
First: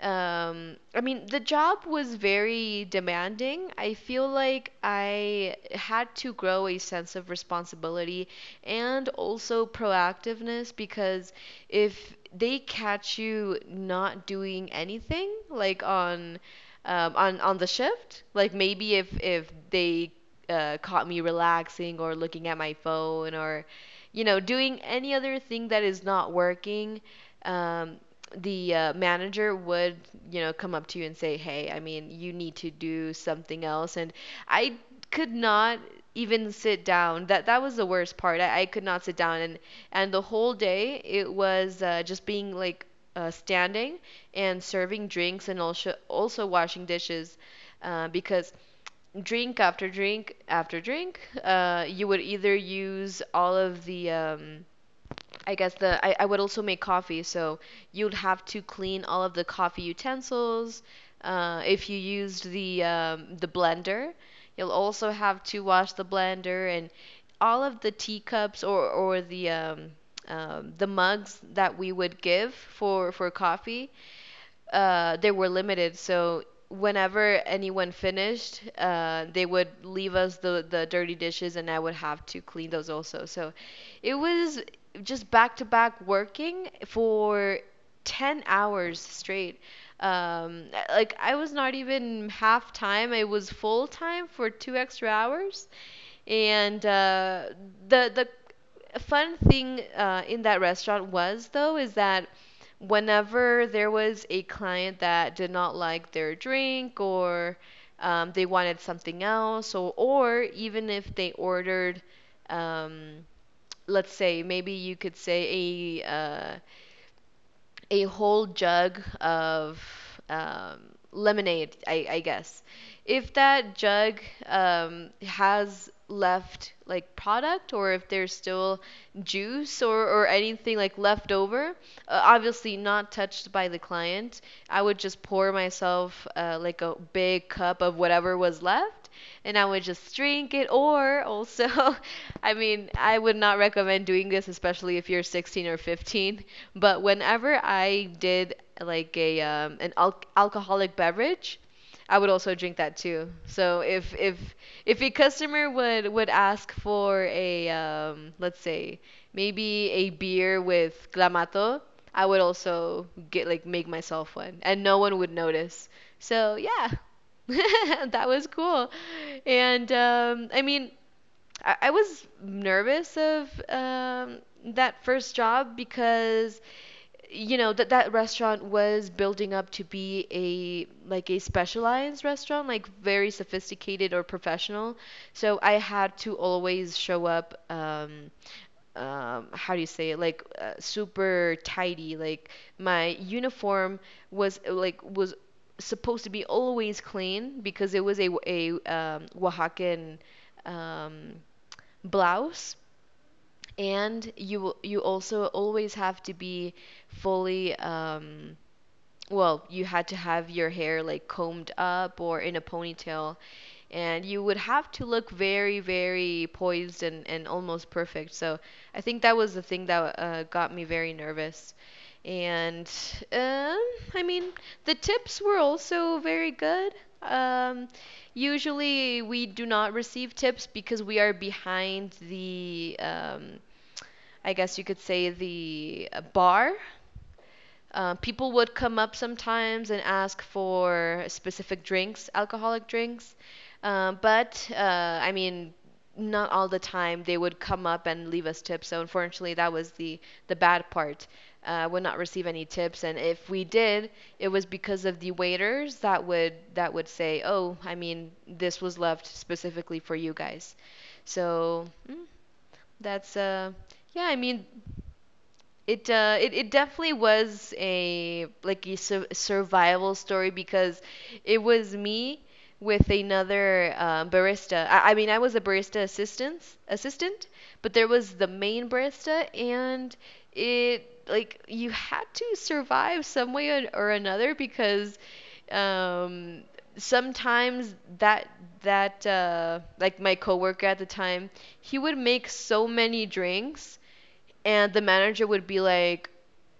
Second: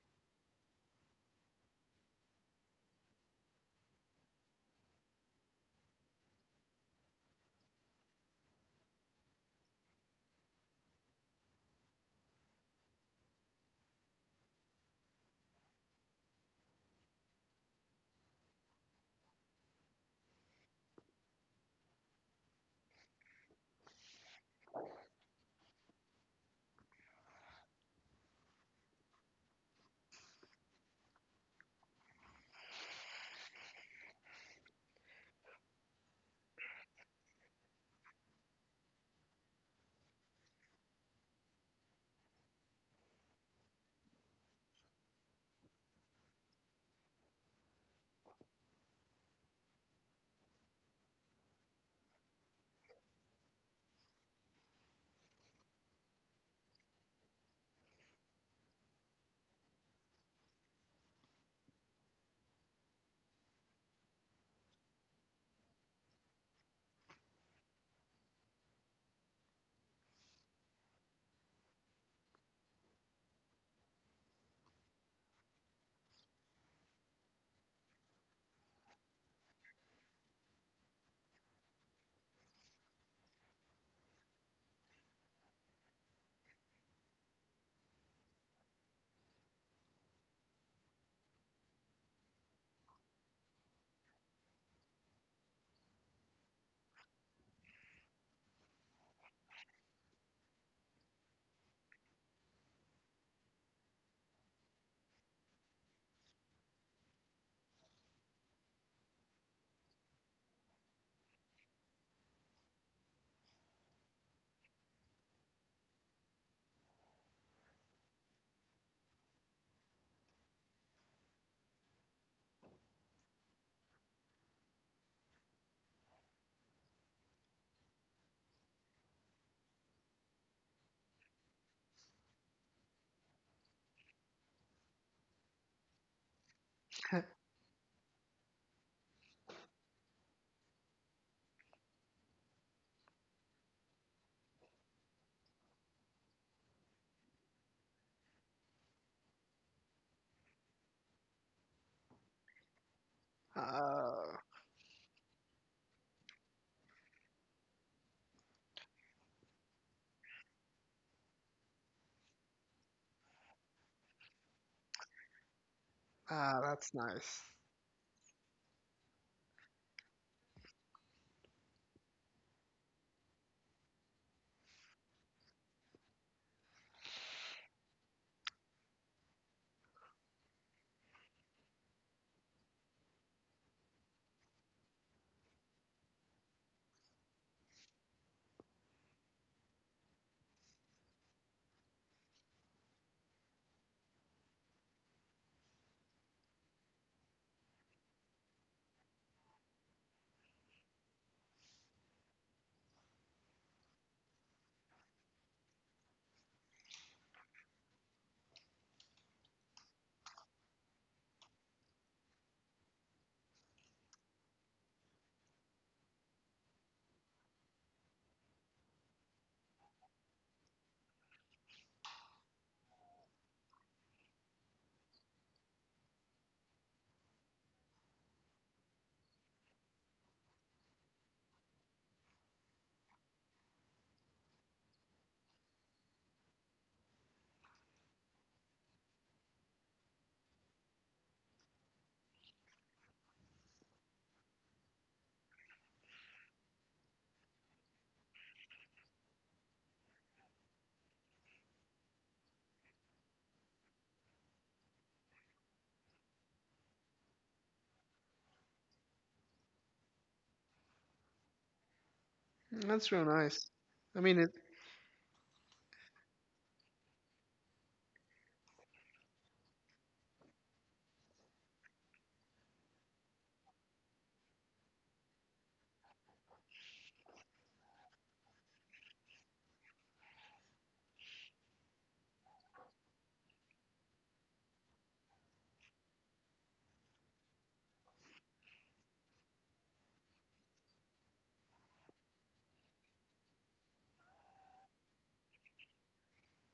Speaker 1: I mean, the job was very demanding. I feel like I had to grow a sense of responsibility and also proactiveness, because if they catch you not doing anything, like on on the shift, like maybe if they caught me relaxing or looking at my phone, or, doing any other thing that is not working, um, the manager would, come up to you and say, hey, I mean, you need to do something else. And I could not even sit down. That was the worst part. I could not sit down, and the whole day it was just being like standing and serving drinks and also washing dishes, because drink after drink after drink. You would either use all of the, I guess the, I would also make coffee, so you'd have to clean all of the coffee utensils. If you used the blender, you'll also have to wash the blender and all of the teacups, or the mugs that we would give for coffee. They were limited. So whenever anyone finished, they would leave us the dirty dishes, and I would have to clean those also. So it was just back to back working for 10 hours straight. Like, I was not even half time, I was full time for 2 extra hours. And the the fun thing in that restaurant was, though, is that whenever there was a client that did not like their drink, or they wanted something else, or even if they ordered um, let's say maybe you could say a whole jug of um, lemonade, I guess. If that jug has left like product, or if there's still juice or anything like left over, obviously not touched by the client, I would just pour myself like a
Speaker 2: uh,
Speaker 1: big cup of whatever was left, and I would just drink it. Or also, I mean, I would not recommend doing this, especially if you're 16 or 15. But whenever I did like a an al- alcoholic beverage, I would also drink that too. So if if
Speaker 2: ah,
Speaker 1: if a customer would ask for a let's say maybe a beer with clamato, I would also get, like, make myself one, and no one would notice. So yeah,
Speaker 2: that's nice.
Speaker 1: that was cool. And I mean, I was nervous of that first job because you know that that restaurant was building up to be a like a specialized restaurant, like very sophisticated or professional. So I had to always show up, how do you say it, like super tidy. Like, my uniform was supposed to be always clean, because it was a Oaxacan um, blouse. And you also always have to be fully, well, you had to have your hair like combed up or in a ponytail, and you would have to look very, very poised and almost perfect. So I think that was the thing that got me very nervous. And um, I mean, the tips were also very good. Um, Usually, we do not receive tips because we are behind the, I guess you could say, the bar. People would come up sometimes and ask for specific drinks, alcoholic drinks. But I mean, not all the time they would come up and leave us tips. So unfortunately, that was the bad part. Would not receive any tips, and if we did, it was because of the waiters that would say, "Oh, I mean, this was left specifically for you guys." So mm,
Speaker 2: That's real
Speaker 1: that's
Speaker 2: nice.
Speaker 1: yeah.
Speaker 2: I
Speaker 1: I
Speaker 2: mean, it—
Speaker 1: mean, it it it definitely was a like a survival story, because it was me with another, barista. I mean, I was a barista assistant, but there was the main barista. And it, like, you had to survive some way or another, because um, sometimes that that like my coworker at the time, he would make so many drinks, and the manager would be like,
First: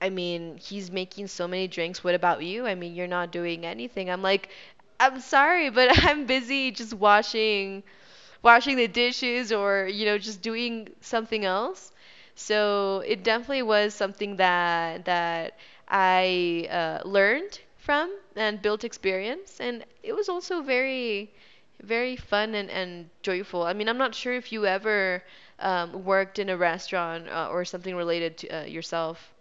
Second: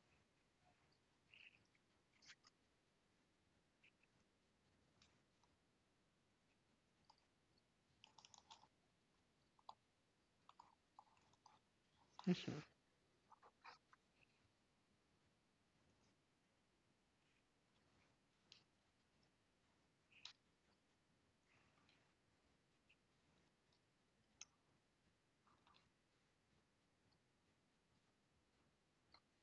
Speaker 1: I mean, he's making so many drinks. What about you? I mean, you're not doing anything. I'm like, I'm sorry, but I'm busy just washing the dishes or, you know, just doing something else.
Speaker 2: mhm.
Speaker 1: So it definitely was something that I learned from and built experience. And it was also very, very fun and joyful. I mean, I'm not sure if you ever, worked in a restaurant or something related to, yourself.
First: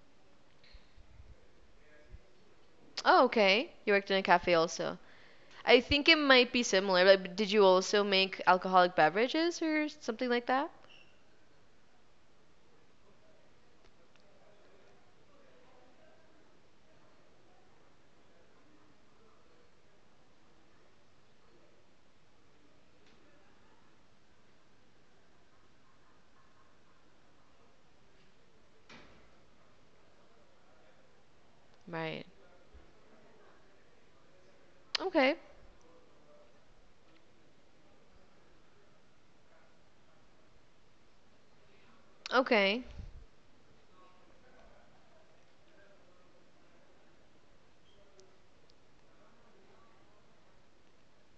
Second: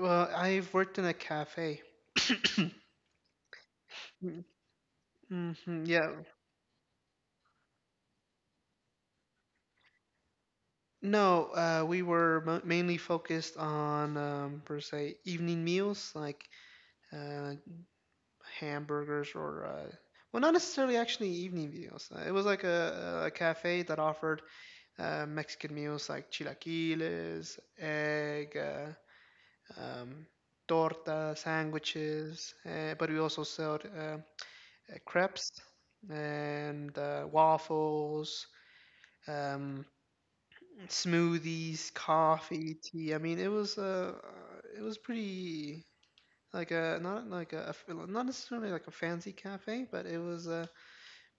Speaker 2: Well, I've worked in a cafe.
Speaker 1: Oh, okay. You worked in a
Speaker 2: Hmm.
Speaker 1: cafe also. I think
Speaker 2: Yeah.
Speaker 1: it might be similar. Like, did you also make alcoholic beverages or something like that?
Speaker 2: No, we were mainly focused on, per se, evening meals like, uh, hamburgers, well, not necessarily actually evening meals. It was like a cafe that offered Mexican meals like chilaquiles, egg, um, torta,
Speaker 1: Right.
Speaker 2: sandwiches, but we also sell
Speaker 1: Okay.
Speaker 2: crepes and waffles, um, smoothies, coffee,
Speaker 1: Okay.
Speaker 2: tea. I mean, it was, it was pretty— like, a not like not necessarily like a fancy cafe, but it was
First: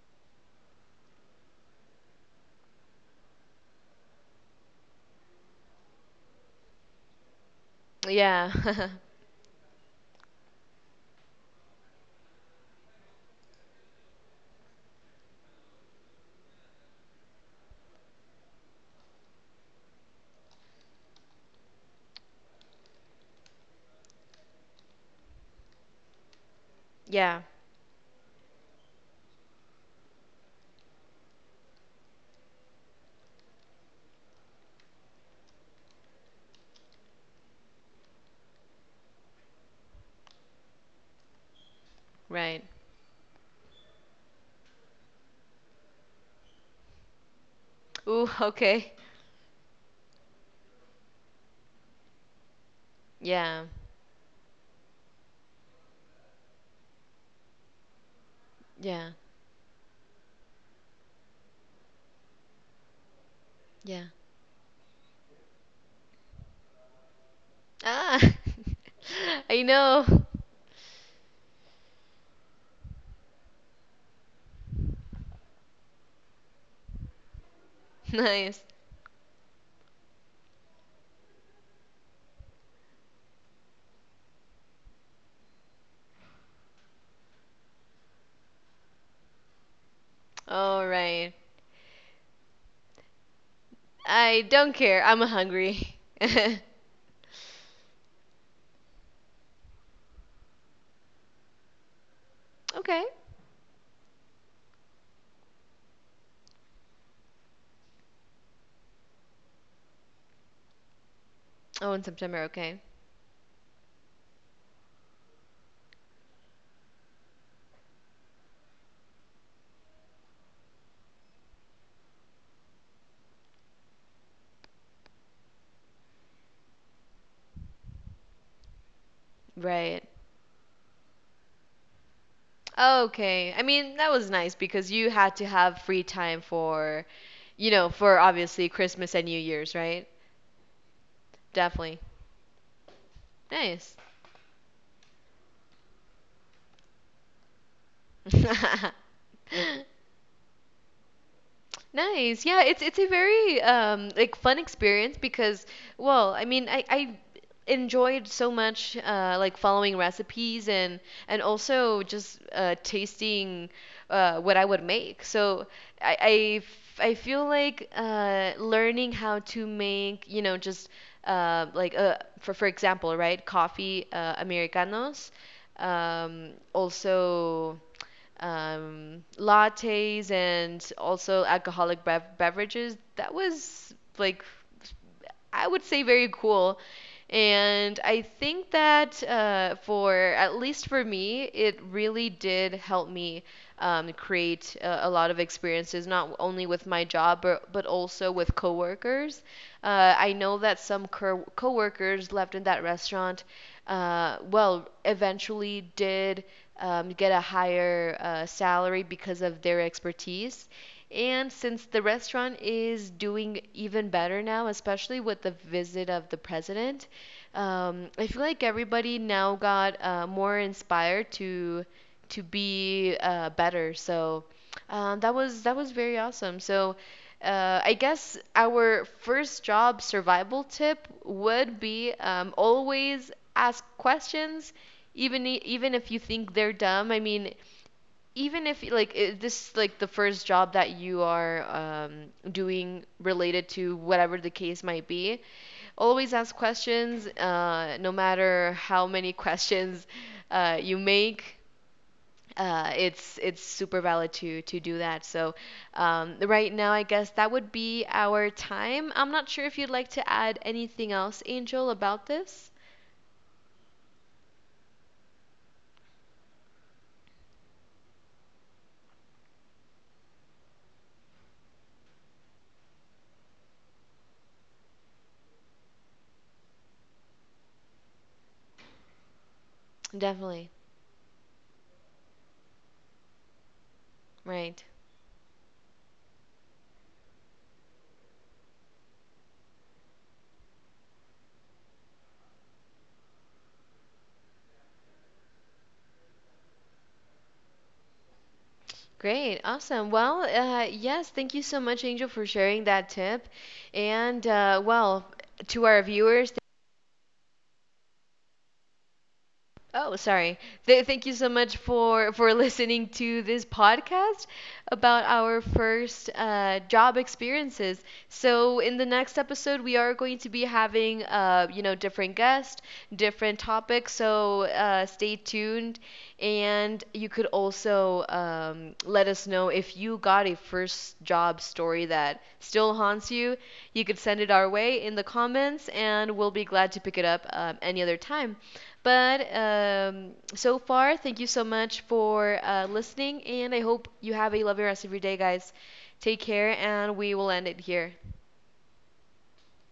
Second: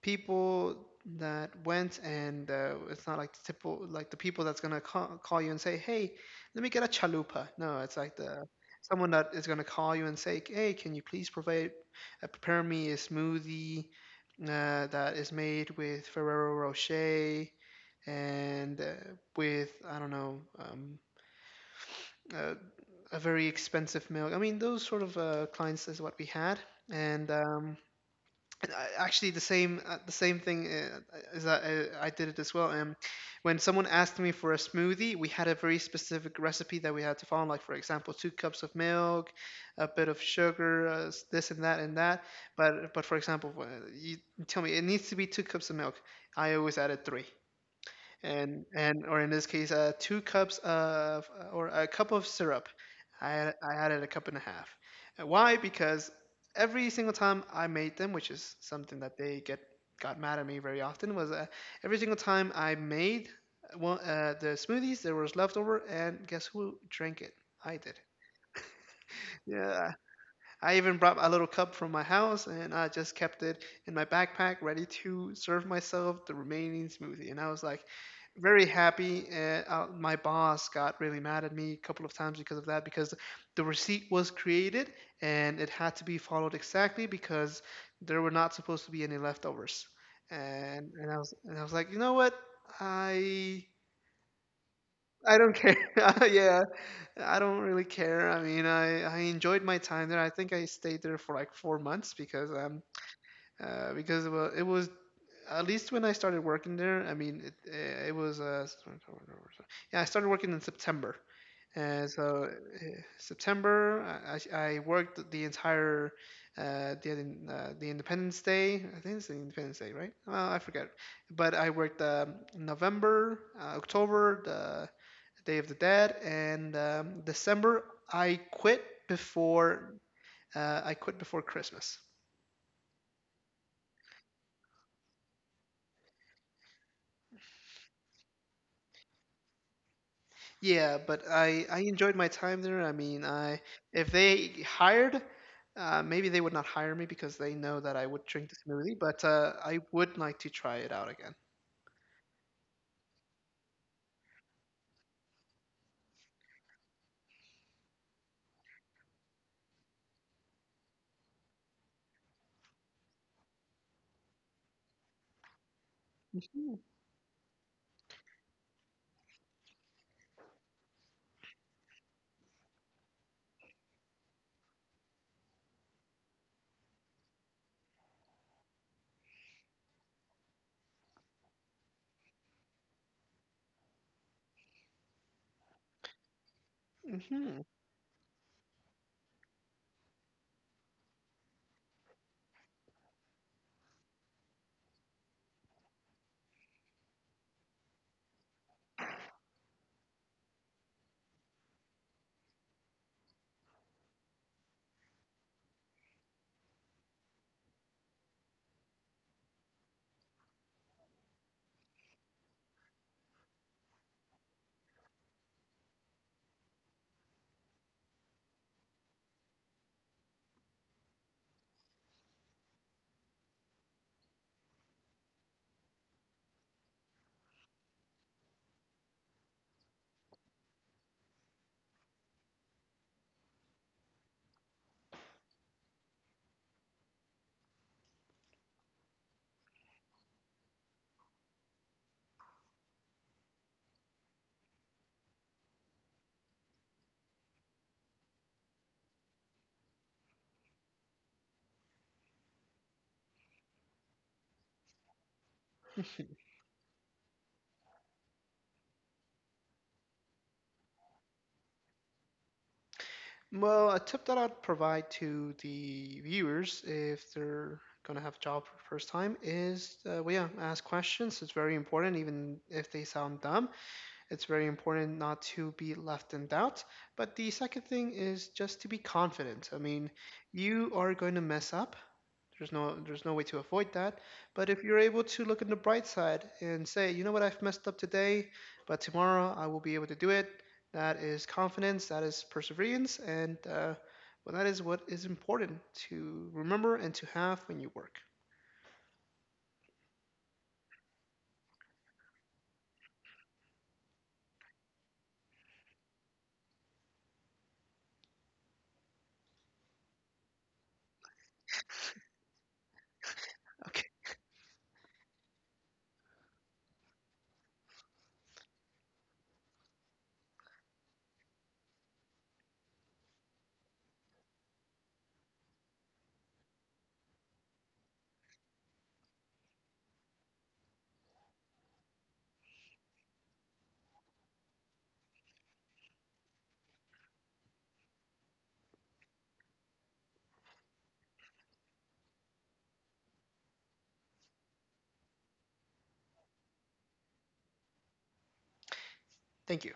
Speaker 2: people that went. And it's not like the typical— like, the people that's gonna call you and say, hey, let me get a chalupa. No, it's like the
Speaker 1: Yeah.
Speaker 2: someone that is gonna call you and say, hey, can you please provide— prepare me a smoothie that is made with Ferrero Rocher and, with, I don't know, uh, a very expensive milk. I mean, those sort of clients is what we had. and
Speaker 1: Yeah,
Speaker 2: um, and actually the same, the same thing, is that I did it as well. When someone asked me for a smoothie, we had a very specific recipe that we had to follow. Like, for example, two cups of milk, a bit of sugar, this and that and that.
Speaker 1: right.
Speaker 2: But for example, you tell me it needs to be two cups of milk. I always added three.
Speaker 1: Ooh,
Speaker 2: and
Speaker 1: okay.
Speaker 2: and or in this case, two cups of or a cup of syrup.
Speaker 1: Yeah.
Speaker 2: I added a cup and a half. And why? Because every single time I made them, which is something
Speaker 1: Yeah.
Speaker 2: that they get got mad at me very often, was, every single time I made
Speaker 1: Yeah.
Speaker 2: the smoothies, there was leftover, and guess who drank it? I did.
Speaker 1: Ah. I
Speaker 2: Yeah,
Speaker 1: know.
Speaker 2: I even brought a little cup from my house and I just kept it in my backpack, ready to serve myself the remaining smoothie. And I was, like,
Speaker 1: Nice.
Speaker 2: very happy. And my boss got really mad at me a couple of times because of that, because the receipt was created and it had to be followed exactly, because there were not supposed to be any leftovers.
Speaker 1: All
Speaker 2: And, and I was
Speaker 1: right.
Speaker 2: and I was like, you know what? I
Speaker 1: I don't care. I'm
Speaker 2: I don't care.
Speaker 1: hungry.
Speaker 2: Yeah, I don't really care. I mean, I enjoyed my time there. I think I stayed there for like 4 months, because
Speaker 1: Okay.
Speaker 2: because, well, it was— at least when I started working there, I mean, it was yeah, I started working in September.
Speaker 1: Oh, in
Speaker 2: And
Speaker 1: September,
Speaker 2: so,
Speaker 1: okay.
Speaker 2: September, I worked the entire uh the the Independence Day. I think it's the Independence Day, right? Well, I forget. But I worked, November, October, the Day of the Dead, and, December. I quit before
Speaker 1: Right.
Speaker 2: I quit before Christmas.
Speaker 1: Okay. I mean, that was nice because you had to have free time for, you know, for obviously Christmas and New Year's, right?
Speaker 2: Yeah, but I—
Speaker 1: Definitely.
Speaker 2: enjoyed my time there. I mean, I—
Speaker 1: Nice.
Speaker 2: if they hired, maybe they would not hire me because they know that I would drink the smoothie. But I would like to try it out again.
Speaker 1: Nice. Yeah, it's a very like fun experience, because well, I mean, I enjoyed so much like following recipes, and also just tasting what I would make. So I I
Speaker 2: Hmm.
Speaker 1: I feel like learning how to make, you know, just for example, right? Coffee americanos. Also, lattes, and also alcoholic beverages. That was like, I would say, very cool.
Speaker 2: Hmm.
Speaker 1: And I think that, for at least for me, it really did help me, create a lot of experiences, not only with my job, but also with coworkers. I know that some coworkers left in that restaurant, well, eventually did, get a higher salary because of their expertise. And since the restaurant is doing even better now, especially with the visit of the president, I feel like everybody now got, more inspired to be, better. So that was very awesome. So I guess our first job survival tip would be, always ask questions, even even if you think they're dumb. I mean, even if like this like the first job that you are, um, doing related to whatever the case might be. Always ask questions, no matter how many questions you make. It's super valid to do that. So right now, I guess that would be our time. I'm not sure if you'd like to add anything else, Angel, about this.
Speaker 2: Well, a tip that I'd provide to the viewers if they're gonna have a job for the first time is, well, yeah, ask questions. It's very important, even if they sound dumb. It's very important not to be left in doubt. But the second thing is just to be confident. I mean,
Speaker 1: Definitely.
Speaker 2: you are going to mess up. There's no way to avoid that. But
Speaker 1: Right.
Speaker 2: if you're able to look on the bright side and say, you know what, I've messed up today, but tomorrow I will be able to do it. That is confidence. That is perseverance. And well, that is what is important to remember and to have when you work.
Speaker 1: Great. Awesome. Well, yes, thank you so much, Angel, for sharing that tip. And well, to our viewers, Oh, sorry. Th Thank you so much for listening to this
Speaker 2: Okay,
Speaker 1: podcast about our first job experiences. So in the next episode, we are going to be having, you know, different guests, different topics. So stay tuned, and you could also, let us know if you got a first job story that still haunts you. You could send it our way in the comments, and we'll be glad to pick it up, any other time. But so far, thank you so much for, listening, and I hope you have a lovely rest of your day, guys. Take care, and we will end it here.
Speaker 2: thank you.